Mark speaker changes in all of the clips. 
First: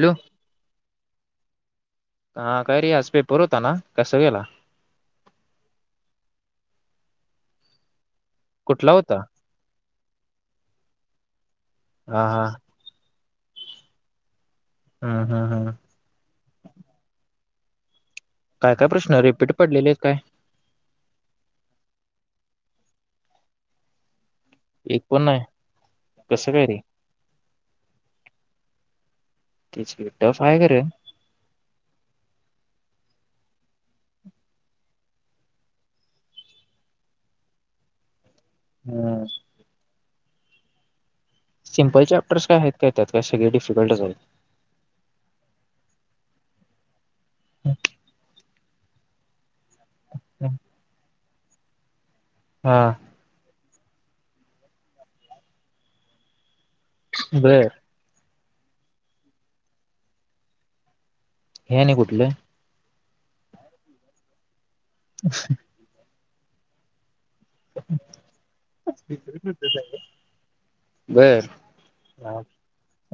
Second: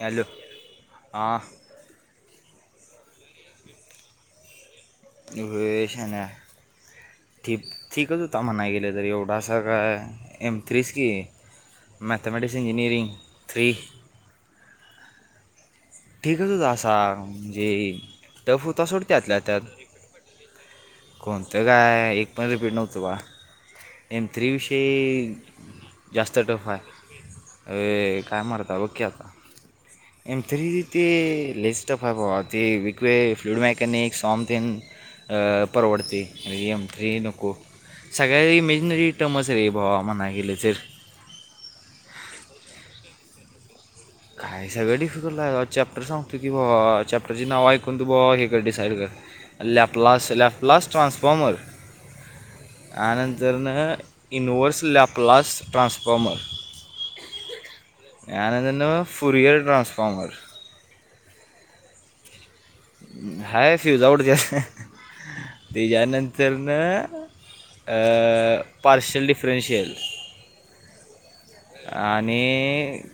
Speaker 1: Hello [unintelligible] हा.
Speaker 2: हा, काय रे आज पेपर होता ना कसं गेला?
Speaker 1: व्हय शाण्या ठीक, ठीकच होता म्हणा
Speaker 2: कुठला
Speaker 1: गेलं तर
Speaker 2: होता
Speaker 1: एवढा सगळं एम थ्रीच की
Speaker 2: हा हा
Speaker 1: मॅथमॅटिक्स इंजिनिअरिंग थ्री
Speaker 2: हं, हं, हं.
Speaker 1: ठीकच होता असा म्हणजे टफ
Speaker 2: काय
Speaker 1: होता
Speaker 2: काय
Speaker 1: सोड
Speaker 2: प्रश्न
Speaker 1: त्यातल्या
Speaker 2: रिपीट
Speaker 1: त्यात
Speaker 2: पडलेले आहेत काय
Speaker 1: कोणतं काय एक पण रिपीट नव्हतं बा एम थ्री
Speaker 2: एक पण नाही
Speaker 1: विषय जास्त
Speaker 2: कसं
Speaker 1: टफ
Speaker 2: काय रे
Speaker 1: हाय. अय काय मर्दा हो की आता
Speaker 2: तेच की, टफ
Speaker 1: एम
Speaker 2: हाये का रे?
Speaker 1: थ्री ते लईच टफ हाय भावा ते [unintelligible] फीडबॅक फ्लूड मेकॅनिक्स [unintelligible] अ परवडती एम थ्री नको सगळयात मेशनरी टर्मच है रे भावा म्हनाया गेलं तरी
Speaker 2: सिम्पल चॅप्टर्स काय आहेत काय त्यात का सगळे डिफिकल्ट हेत?
Speaker 1: काय सगळं डिफिकल्ट ए चॅप्टर सांगतो की भावा चॅप्टरचे नावं ऐकून तू भावा तू डीसाईड कर लॅपलॉस, लॅपलॉस ट्रांसफॉर्मर
Speaker 2: हा.
Speaker 1: आनंद सरन इनव्हर्स, लॅपलास, ट्रान्सफॉर्मर
Speaker 2: बरं.
Speaker 1: [unintelligible] फुरीयर ट्रानसफॉमर
Speaker 2: हे आणि कुठलं?
Speaker 1: हाय फ्यूजा आऊड
Speaker 2: [inaudible]
Speaker 1: त्याच्या नंतर ना अ पार्शल डिफरन्शियल
Speaker 2: बरं.
Speaker 1: आणि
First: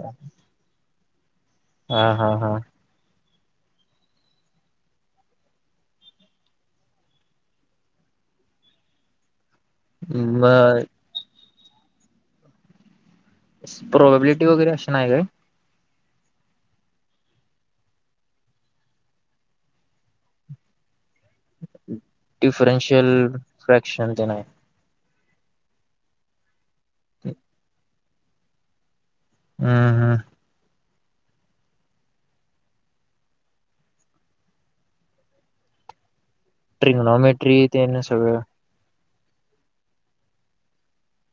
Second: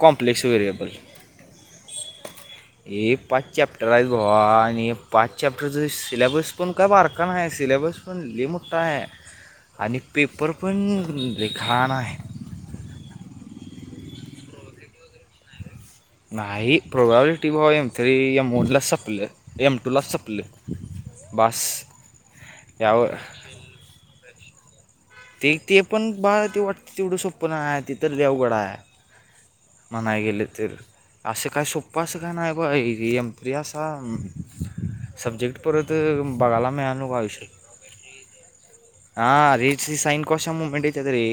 Speaker 1: कॉम्प्लेक्स वेहेरिएबल
Speaker 2: आ, हा, हा.
Speaker 1: हे पाच चॅप्टर आहेत भावा आणि हे पाच चॅप्टरचं सिलेबस पण काय बारका नाही आहे सिलेबस पण लय मोठा आहे.
Speaker 2: ह [inaudible]
Speaker 1: आणि पेपर पण लिखणार आहे.
Speaker 2: प्रॉबेबिलिटी वगैरे अशीं नाही काय?
Speaker 1: नाही प्रोबाबिलिटी भा एम थ्री एम वनलाच सपले, एम टूलाच सपले.
Speaker 2: डिफरेन्शियल,
Speaker 1: यावर
Speaker 2: फ्रॅक्शन ते नाही.
Speaker 1: ते ते पण बाळ ते वाटतय तेवड सोप्पनाय ति तर अवगडाय
Speaker 2: हम्म हम्म
Speaker 1: मनाय गेल तर असं काय सोप्पं असं का नाही बाइ एमथ्री असा सब्जेक्ट परत बगायला मिळायला नको आयुष्यात
Speaker 2: ट्रिग्नॉमेट्री ते ना सगळं
Speaker 1: हा रेट सी साईन काॅस्ट च्या मुमेंट येत्यात रे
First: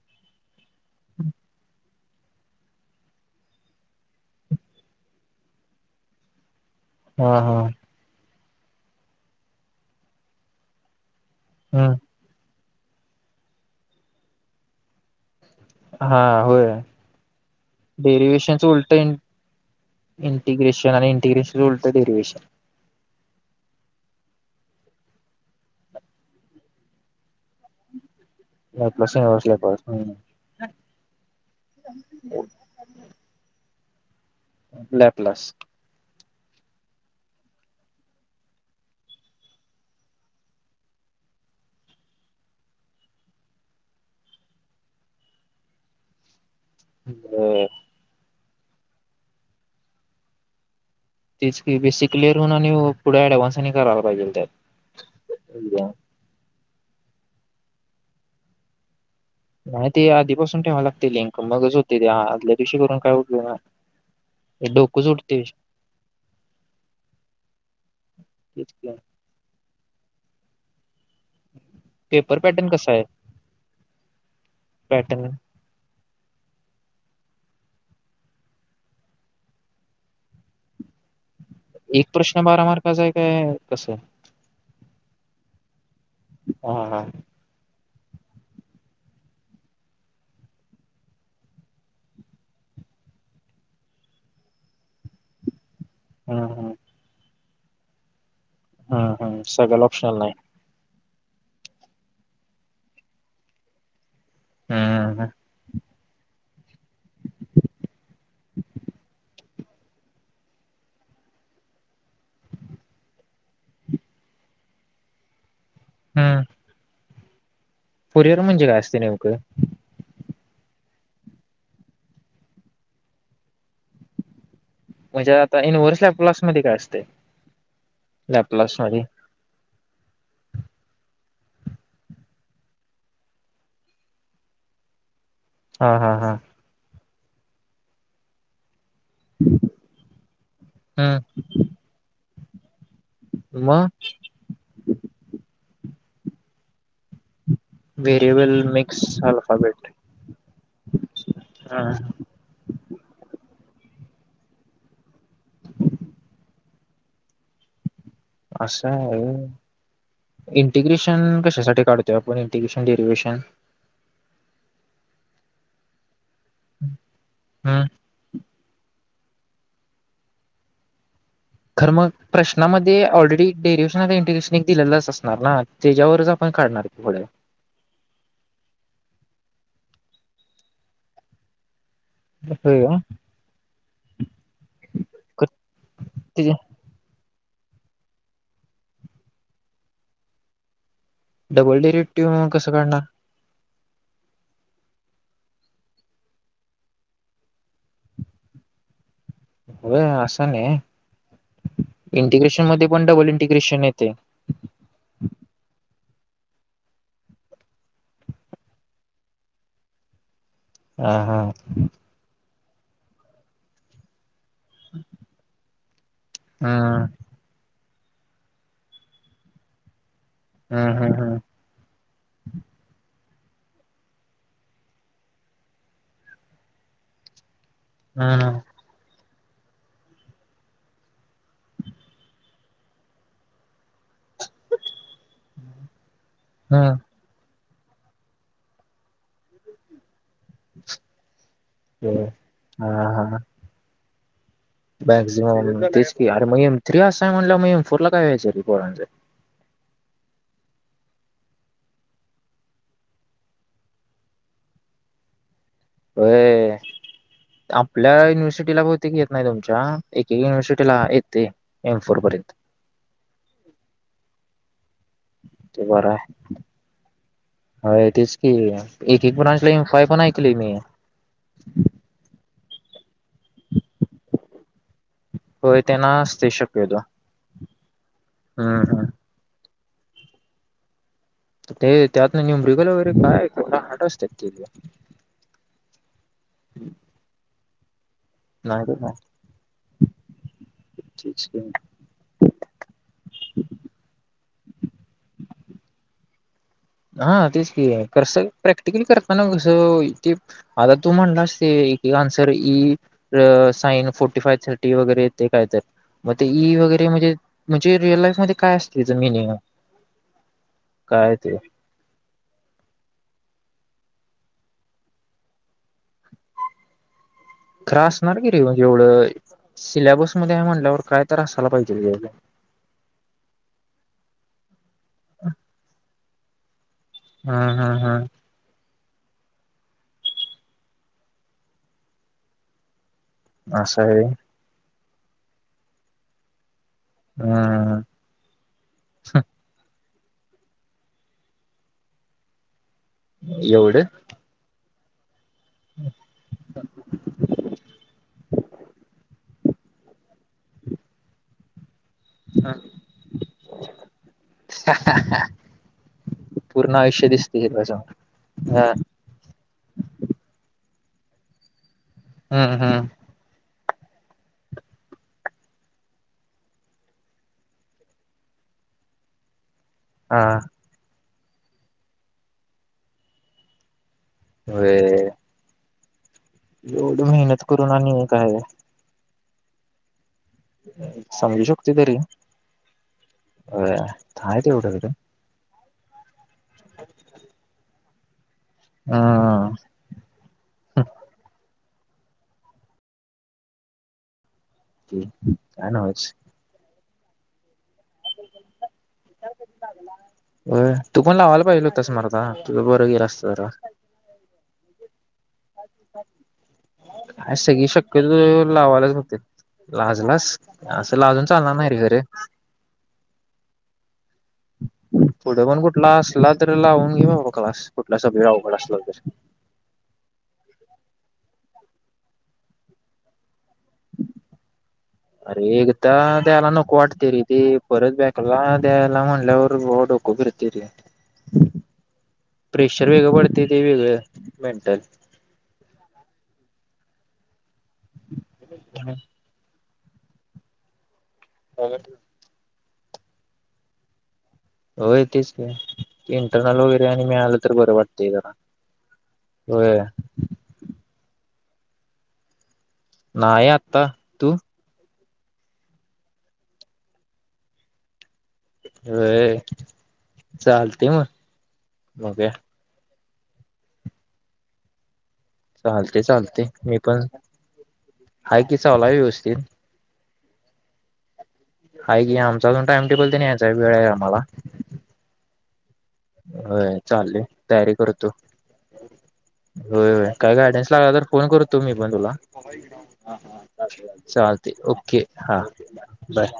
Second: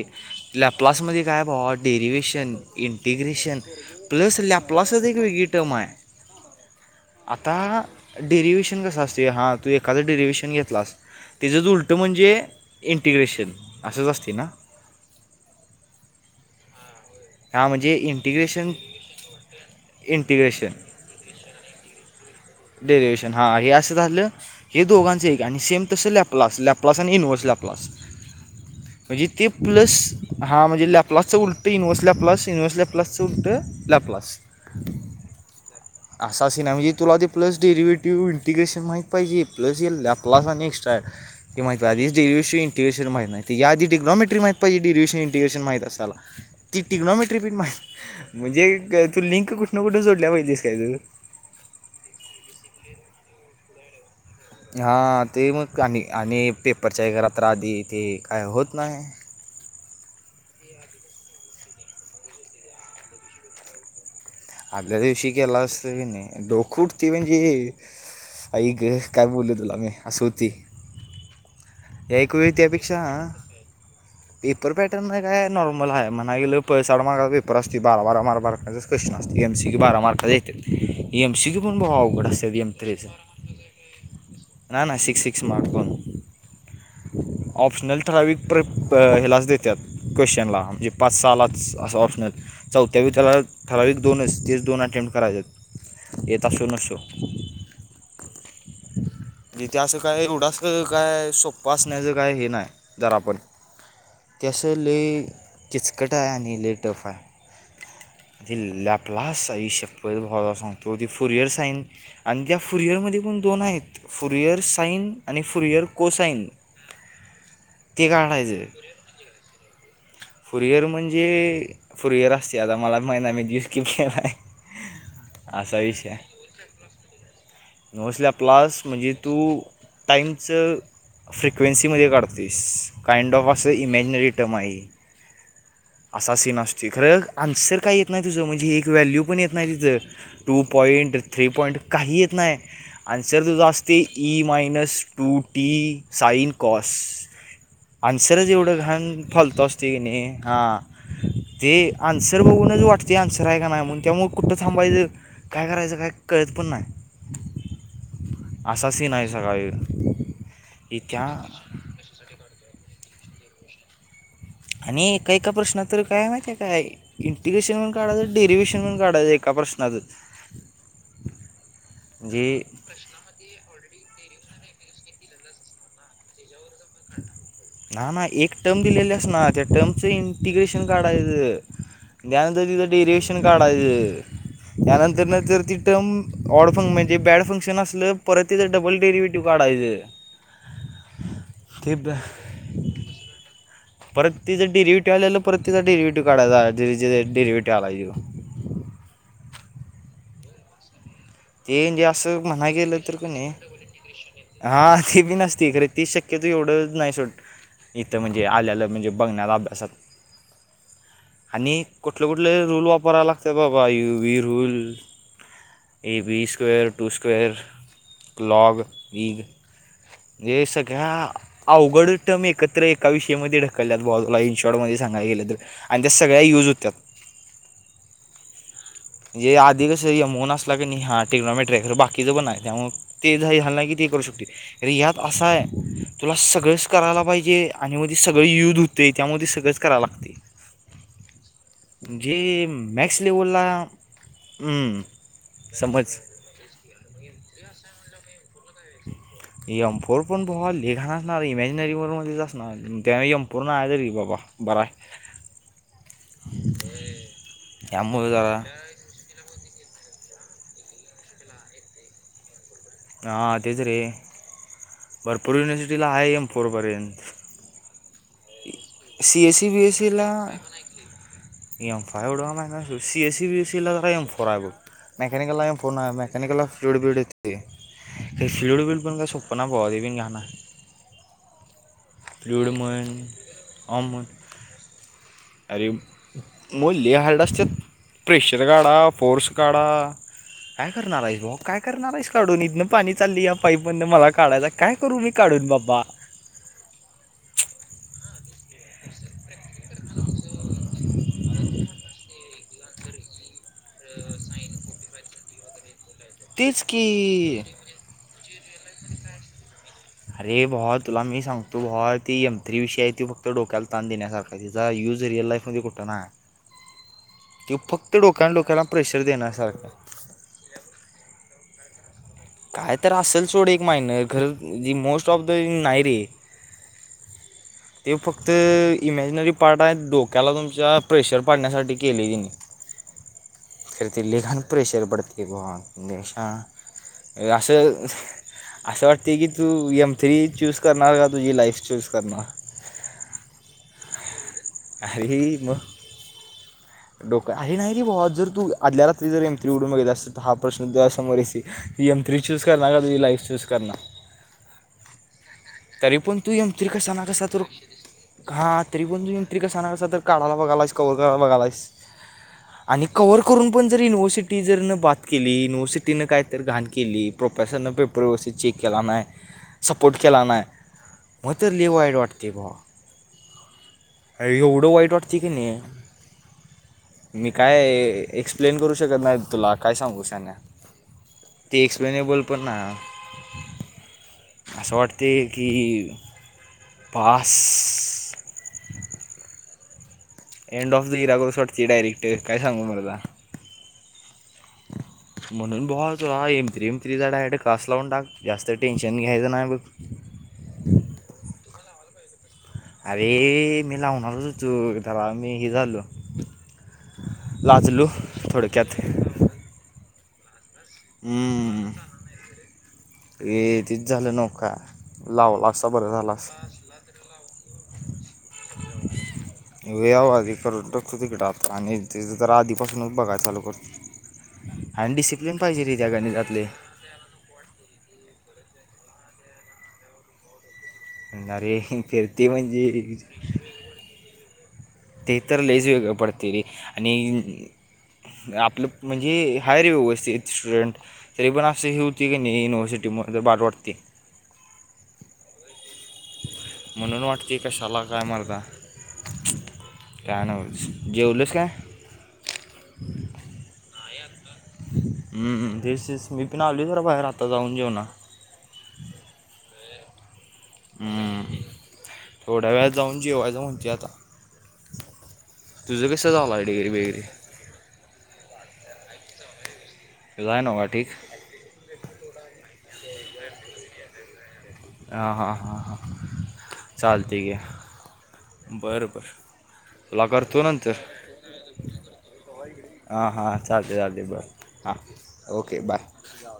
Speaker 1: लॅप क्लास मदे काय भावा derivation integration plus Laplace च एक वेगवेगळी टमाय
Speaker 2: हा
Speaker 1: आता
Speaker 2: हा
Speaker 1: डेरिवहेशन कसं असतय हां तू एखादं डरिवएशन घेतलास. तिजच
Speaker 2: हम्म
Speaker 1: उलटं म्हणजे इंटिग्रेशन असंच असतय ना.
Speaker 2: हा होय
Speaker 1: हां म्हणजे
Speaker 2: डेरिवशनच
Speaker 1: इंटिग्रेशन
Speaker 2: उलट इंटि [unintelligible] इंटिग्रेशन आणि इंटिग्रेशन उलट डेरिवेशन
Speaker 1: डेरीवेशन हां हे अस झाल हे दोघांच एक आणि सेम तसं लॅपलास लॅपलास आणि इनवर्स लॅपलास
Speaker 2: लॅपलास
Speaker 1: म्हणजे
Speaker 2: युनिव्हर्स
Speaker 1: ते प्लस
Speaker 2: लॅपलास
Speaker 1: हा म्हणजे लॅप्लासच उलटं universe Laplace universe Laplace plus उलट लॅपलास
Speaker 2: लॅपलास
Speaker 1: असा सिनाय म्हणजे तुला ते प्लस डेरिवेटिव्ह इंटिग्रेशन माहीत पाइजे प्लस ये लॅपलास आणि एक्स्ट्रा माहितवाय आदिच डिरीवेशन इंटरेशन माइत नाय या आधी डिग्नाॅमेट्री माहित पाइजे डेरिवेशन इंटिरेशन माहीत असायला
Speaker 2: [inaudible]
Speaker 1: ती टिकग्नॉमेट्री पण माहि म्हणजे तू लिंक कुटनं कुट जोडल्या बघितलीस काय तु
Speaker 2: तेच कि बेसिक क्लिअर हुन आणि पुढ ऍडव्हान्स आनी करायला पाइजे.
Speaker 1: हा ते मग आणि आणि पेपरच्या एक रात्र आधी ते काय होत नाय
Speaker 2: नाही ते आधीपासून ठेवाय लागतय लिंक मगच होतय ते आ आदल्या दिवशी करून काय उपयोग नाय
Speaker 1: आदल्या दिवशी केलास तर कनी डोक उठतय म्हणजे आई ग. काय बोलू तला मी आस होतय या एक
Speaker 2: पेपर
Speaker 1: वेळी
Speaker 2: पॅटर्न कसा
Speaker 1: त्यापेक्षा
Speaker 2: आहे
Speaker 1: पेपर पॅटरन
Speaker 2: पॅटर्न
Speaker 1: काय नॉर्मल हाय म्हणाय गेलं पळसाठ माराय पेपर असतोय बारा बारा मारका बाराच क्वेश्चन असतय एम सी क्यु बार मार्काच येत्यात एम सी क्यू पण भावा
Speaker 2: एक
Speaker 1: अवघड
Speaker 2: प्रश्न
Speaker 1: असत्यात
Speaker 2: बारा
Speaker 1: यम थ्री
Speaker 2: मार्काचा
Speaker 1: च
Speaker 2: आहे काय कसं
Speaker 1: ना ना सिक्स सिक्स [unintelligible]
Speaker 2: हा हा
Speaker 1: ऑप्शनल ठराविक प्रब हेलाच देत्यात क्वेश्चनला म्हजे पाच सालाच अस ऑप्शनल चौथ्यावी त्याला ठराविक दोनच तेच दोन अटेम्प्ट करायचत
Speaker 2: हा
Speaker 1: येत असो
Speaker 2: हा
Speaker 1: नशो
Speaker 2: हा हा
Speaker 1: तिथ
Speaker 2: सगळं
Speaker 1: असं
Speaker 2: ऑप्शनल
Speaker 1: काय
Speaker 2: नाही
Speaker 1: एवड अस काय सोप्पं असण्याचं काय हे नाय जरा पण ते असं लइ
Speaker 2: हम्म
Speaker 1: किचकटायआणि लइ टफ हाय ती लॅपलास आइ शप्पथ भावा तुला सांगतो ते फरियर साइन आणि त्या फुरिअर मदे पण दोन हाइत फुरिअर साईन आणि फुरियर
Speaker 2: हम्म
Speaker 1: कोसाईन ते
Speaker 2: कुरिअर
Speaker 1: काडायच
Speaker 2: म्हणजे काय असते नेमकं
Speaker 1: फुरइयर म्हणजे फुरइयर असतय आता मला ब माहित नाय मी द स्किप केलाय
Speaker 2: म्हणजे आता इनव्हर्स लॅप्लॉस मदे काय असतय
Speaker 1: मोस्टली
Speaker 2: लॅपलास
Speaker 1: आपलास
Speaker 2: मदे
Speaker 1: म्हणजे तू टाईमच फ्रिक्वेन्सीमध्ये काढतोयस काइंड ऑफ असं इमॅजनरी टम आहे.
Speaker 2: हा हा हा
Speaker 1: असा सीन असतोय खरं आन्सर काय येत नाय तुज म्हणजे एक व्हॅल्यू पण येत नाही तिचं टु पाॅईंट
Speaker 2: हम्म
Speaker 1: थ्री पाॅईंट काही येत नाही आणि सर सुद्धा अस
Speaker 2: मग
Speaker 1: e minus two t sine cos आन्सरच
Speaker 2: व्हेरिएबल
Speaker 1: एवढं
Speaker 2: मिक्स
Speaker 1: घाण फलतू
Speaker 2: अल्फाबेट
Speaker 1: असतोय की नाही हा ते
Speaker 2: हा
Speaker 1: आन्सर बघूनच वाटते आन्सर आहे का नाही म्हणून त्यामुळं कुठं थांबायचं काय करायचं काय कळत पण नाही.
Speaker 2: असं
Speaker 1: असा
Speaker 2: आहे
Speaker 1: सीन
Speaker 2: होय
Speaker 1: सगळा हे त्या
Speaker 2: इंटिग्रेशन कशासाठी काढतो आपण इंटिग्रेशन डेरीविशन
Speaker 1: आणि एका एका प्रश्नात तर काय माहिती आहे काय इंटिग्रेशन
Speaker 2: हम्म
Speaker 1: म्हण काढायचं डेरीविशन म्हणून काढायचं एका प्रश्नाचं
Speaker 2: खर मग
Speaker 1: म्हणजे
Speaker 2: प्रश्नामध्ये ते ऑलरेडी डेरिविशन इंटिग्रेशन एक दिलेलंच असणार ना त्याच्यावरच आपण काढणार. पुढे
Speaker 1: नाही नाही एक टर्म दिलेले असनार त्या टर्मच इंटिग्रेशन काढायचं जाउंदे
Speaker 2: होय
Speaker 1: तिथं डेरिविशन काढायचं त्यानंतर न
Speaker 2: का
Speaker 1: तर ती टर्म ऑड फं म्हणजे बॅड फंक्शन असत लगेच परत तिथं डबल डेरिव्हेटिव्ह काढायचं
Speaker 2: डबल
Speaker 1: ते ब
Speaker 2: डेरिव्हेटिव्ह कसं काढणार.
Speaker 1: परत तिथे डेरिव्हेटीव्ह आलेला परत तिथं डेरिव्हेटीव्ह काढायच तिथं जो डेरिव्हेटिव्ह आलाय तिथं
Speaker 2: हो असं नाही
Speaker 1: ते म्हणजे असं
Speaker 2: इंटिग्रेशन मध्ये पण डबल इंटिग्रेशन येतय
Speaker 1: हा ती बी नसतय खरं तीच शक्यतो एवढंच नाही सोड इथं म्हणजे आल्यालं म्हणजे बघण्याला अभ्यासात
Speaker 2: हा हा
Speaker 1: आणि कुठले कुठले रूल वापरायला लागतय बाबा U V rule will A B square
Speaker 2: हम्म
Speaker 1: टू स्क्वेअर क्लॉग विग हे
Speaker 2: हम्म
Speaker 1: सगळा
Speaker 2: हम्म
Speaker 1: अवघड येतय म एकत्र एका विषय मध्ये ढकलल्यात बुवा तुला इनशाॅर्ट मध्ये सांगाय गेलं तर आणि त्या सगळ्या यूज होत्यात.
Speaker 2: हा हा
Speaker 1: म्हणजे आधी कसं एम वन असला कनी हा टेक्नोमेट्री आहे खर बाकीचं पण आहे त्यामुळे ते झालं की हे नाही की ते करू शकतोय खरं यात असं आहे तुला सगळंच
Speaker 2: हम्म
Speaker 1: करायला पाहिजे. आणि मग ते सगळं यूज होतय त्यामुळं ते सगळंच करावं लागतय
Speaker 2: हम्म
Speaker 1: जी
Speaker 2: हा
Speaker 1: मॅक्स
Speaker 2: हा
Speaker 1: लेवलला.
Speaker 2: मॅक्झिमम तेच
Speaker 1: समज
Speaker 2: की अरे एम थ्री असय म्हंटल्यावर मग एम फोर ला काय व्हायचं रे पोरांच
Speaker 1: एम फोर पण तुम्हाला नई घाण असणार आहे इमोजमॅज वाणीच असणार आहे त्यावेळी एम फोर नाही तरी बाबा बराय
Speaker 2: होय आपल्या
Speaker 1: त्यामुळे जरा
Speaker 2: युनिव्हर्सिटीला मग तेच येत नाही तुमच्या एक एक युनिव्हर्सिटीला येतय एम फोर पर्यंत
Speaker 1: हा तेच रे भरपूर
Speaker 2: ते
Speaker 1: युनिव्हर्सिटीला
Speaker 2: बरं
Speaker 1: आहे एम फोर पर्यंत
Speaker 2: होय तेच की एक एक पण
Speaker 1: एस सी
Speaker 2: ऐकलोय एम
Speaker 1: बी एस
Speaker 2: फाय पण
Speaker 1: सीला
Speaker 2: ऐकलोय मी
Speaker 1: एम फाईव एवढं काय माहीत नाही C S C B S C काय एम फाईव आहे बघ मेकॅनिकलला
Speaker 2: होय
Speaker 1: फोन आहे
Speaker 2: त्यांना असते
Speaker 1: मेकॅनिकलला फ्ल्युड
Speaker 2: शक्यतो
Speaker 1: बिड येतय फ्ल्यूड
Speaker 2: हम्म
Speaker 1: बिड
Speaker 2: हम्म
Speaker 1: पण पुन्हा बुवा रिव्हींग येणार
Speaker 2: ते त्यातनं मेमरी गेल्यावर
Speaker 1: म्हण
Speaker 2: काय ते हार्ड
Speaker 1: ऑम म्हण
Speaker 2: असतेत की काय
Speaker 1: अरे मग लई हार्ड असत्यात प्रेशर
Speaker 2: नाही तर
Speaker 1: काढा
Speaker 2: काय
Speaker 1: फोर्स काढा काय करणार आहे
Speaker 2: तेच
Speaker 1: बुवा
Speaker 2: की.
Speaker 1: काय करणार आहेस. काढून इथनं पाणी चाललीया पाईप मधनं मला काढायचाय काय करू मी काढून बाबा
Speaker 2: हा तेच की कसय प्रॅक्टिकली करताना कसं ते आता तू म्हणलास ते एक एक आन्सर इ अ साइन फोर्टी फाईव थर्टी वैगेरे येतंय कायतर, मग ती इ
Speaker 1: तेच
Speaker 2: वैगेरे म्हणजे
Speaker 1: की
Speaker 2: चे रिअल लाईफ मध्ये काय असतंय याचं मिनिंग?
Speaker 1: अरे भावा तुला
Speaker 2: काय
Speaker 1: मी
Speaker 2: ते
Speaker 1: सांगतो भावा ती एम थ्री विषय आहे तो फक्त डोक्याला ताण देण्यासारखा हाय, त्याचा युज रिअल लाईफ मध्ये कुठं नाय.
Speaker 2: खरं आसणार की रे ऐवढं
Speaker 1: देण्यासारखं आहे.
Speaker 2: सिल्याबस मध्ये हाय म्हणल्यावर कायतर असायला पाहिजे की [unintelligible]
Speaker 1: कायतर असल सोड एक माईनं खरं, जी मोस्ट ऑफ द नाही रे.
Speaker 2: हम्म हम्म हम्म.
Speaker 1: फक्त ते इमॅजिनरी पार्ट हाय, डोक्याला तुमच्या प्रेशर पाडण्यासाठी केलंय ह्यानी.
Speaker 2: [inaudible]
Speaker 1: खरं ते
Speaker 2: आहे
Speaker 1: लय घाण प्रेशर पडतंय भावा [unintelligible]
Speaker 2: हम्म
Speaker 1: आसं असं वाटतंय की तू एम थ्री चूस करणार का तुझी लाईफ चूस करणार?
Speaker 2: एवढं?
Speaker 1: अरे मग डोक, आरे नाही रे भुवा जर तू आदल्या रात्री जर एम थ्री उघडून बघितला असती तर हा प्रश्न डोळ्यासमोर [unintelligible] तु एम थ्री चूज करणार का तुझी लाईफ चूज करणार? तरी पण तू एम थ्री तरी
Speaker 2: पूर्ण
Speaker 1: कसा ना
Speaker 2: आयुष्य
Speaker 1: कसा तर,
Speaker 2: दिसते त्याच हा
Speaker 1: हा तरी पण तू एम तरी कसा ना कसा तर काढाला बघालायस कव्हर कराला बघालायस
Speaker 2: हम्म
Speaker 1: आणि
Speaker 2: हम्म
Speaker 1: कव्हर करून पण जर युनिव्हर्सिटी जर बात केली, युनिव्हर्सिटीनं काय तर घाण केली प्रोफेसरनं बिपेस‌ पर व्यवस्थित चेक केला नाय.
Speaker 2: [inaudible]
Speaker 1: सपोर्ट
Speaker 2: हा
Speaker 1: केला नाही, मग तर लय वाईट वाटते भावा. अय एवढं
Speaker 2: होय
Speaker 1: वाईट वाटतं की नाही.
Speaker 2: एवढी
Speaker 1: मी
Speaker 2: मेहनत
Speaker 1: काय
Speaker 2: करून आणि काय
Speaker 1: एक्सप्लेन करू शकत नाही तुला, काय सांगू शहाण्या.
Speaker 2: समजू
Speaker 1: ते
Speaker 2: शकते तरी
Speaker 1: एक्सप्लेनेबल पण नाय,
Speaker 2: होय आहे
Speaker 1: असं
Speaker 2: तेवढं तरी
Speaker 1: वाटते की, पास
Speaker 2: हम्म.
Speaker 1: एंड ऑफ द इरा करुशी वाटतंय डायरेक्ट, काय सांगू मर्दा.
Speaker 2: काय
Speaker 1: म्हणून भावा
Speaker 2: नव्हच
Speaker 1: तुझा एम थ्री एम थ्रीचा डायरेक्ट क्लास लावून टाक, जास्त टेन्शन घ्यायचं नाही बघ.
Speaker 2: व्हय, तू पण लावायला पाहिजेल हुतास मर्दा. तुझं बरं गेलं
Speaker 1: अरे
Speaker 2: असतं जरा
Speaker 1: मी लावणारच होतो तवा मी ही झालो.
Speaker 2: हा सगळी
Speaker 1: लाजलो
Speaker 2: शक्यतो
Speaker 1: थोडक्यात
Speaker 2: लावायलाच बघतेत. लाजलास, असं लाजून चालणार नाही
Speaker 1: हम्म.
Speaker 2: रे खरं.
Speaker 1: ए तिच झालं नव का.
Speaker 2: पुढं पण कुठला असला तर लावून घेवा क्लास, कुठला सब्जेक्ट अवघड असला तर.
Speaker 1: व्हय आव आधी करून तिकडं आता आणि तिजं आधीपासूनच बघाय चालू करतो. आन डिस
Speaker 2: अरे हिथं द्यायला नको वाटतंय रे. ते परत बॅकला द्यायला म्हणल्यावर भावा डोकं फिरते रे.
Speaker 1: अरे फिरते
Speaker 2: प्रेशर
Speaker 1: म्हणजे
Speaker 2: वेगळं पडते ते वेगळं, मेंटल.
Speaker 1: ते तर लयच वेगळं पडतंय रे आणि आपलं म्हणजे हाय रे व्यवस्थित स्टुडंट, तरी पण असं ही होती की नाही युनिव्हर्सिटीमध्ये बाद वाटते.
Speaker 2: होय तेच की. इंटरनल वगैरे
Speaker 1: म्हणून
Speaker 2: आणि मिळालं
Speaker 1: वाटते
Speaker 2: तर बरं
Speaker 1: कशाला काय
Speaker 2: वाटतंय जरा,
Speaker 1: मरता
Speaker 2: व्हय.
Speaker 1: काय नाय बघ, जेवलीस का?
Speaker 2: नाहीय आत्ता तू.
Speaker 1: हम्म [inaudible] च मी पण आल जरा बाहेर आता जाऊन [inaudible] जेवणा
Speaker 2: होय.. चालते मग
Speaker 1: हम्म.
Speaker 2: मग
Speaker 1: थोड्या वेळ जाऊन जेवायचं [inaudible] म्हणती आता. तुझं
Speaker 2: चालते,
Speaker 1: कसं झालं आहे
Speaker 2: चालते
Speaker 1: डिग्री
Speaker 2: मी
Speaker 1: बिग्री
Speaker 2: पण आहे की चलाय व्यवस्थित.
Speaker 1: [inaudible] जाय [inaudible] नि ठीक
Speaker 2: आहे की आमचा अजून टाइम टेबल तर न्यायचाय वेळ आहे आम्हाला.
Speaker 1: ह. हा. हा. हा...
Speaker 2: होय चाललोय. तयारी करतो.
Speaker 1: बरं बरं
Speaker 2: होय
Speaker 1: तुला
Speaker 2: होय काय
Speaker 1: करतो
Speaker 2: गायडन्स
Speaker 1: नंतर
Speaker 2: लागला तर फोन करतो मी पण तुला.
Speaker 1: हां हां चालते चालते
Speaker 2: चालतय.
Speaker 1: बरं हां
Speaker 2: ओके. हा. बाय.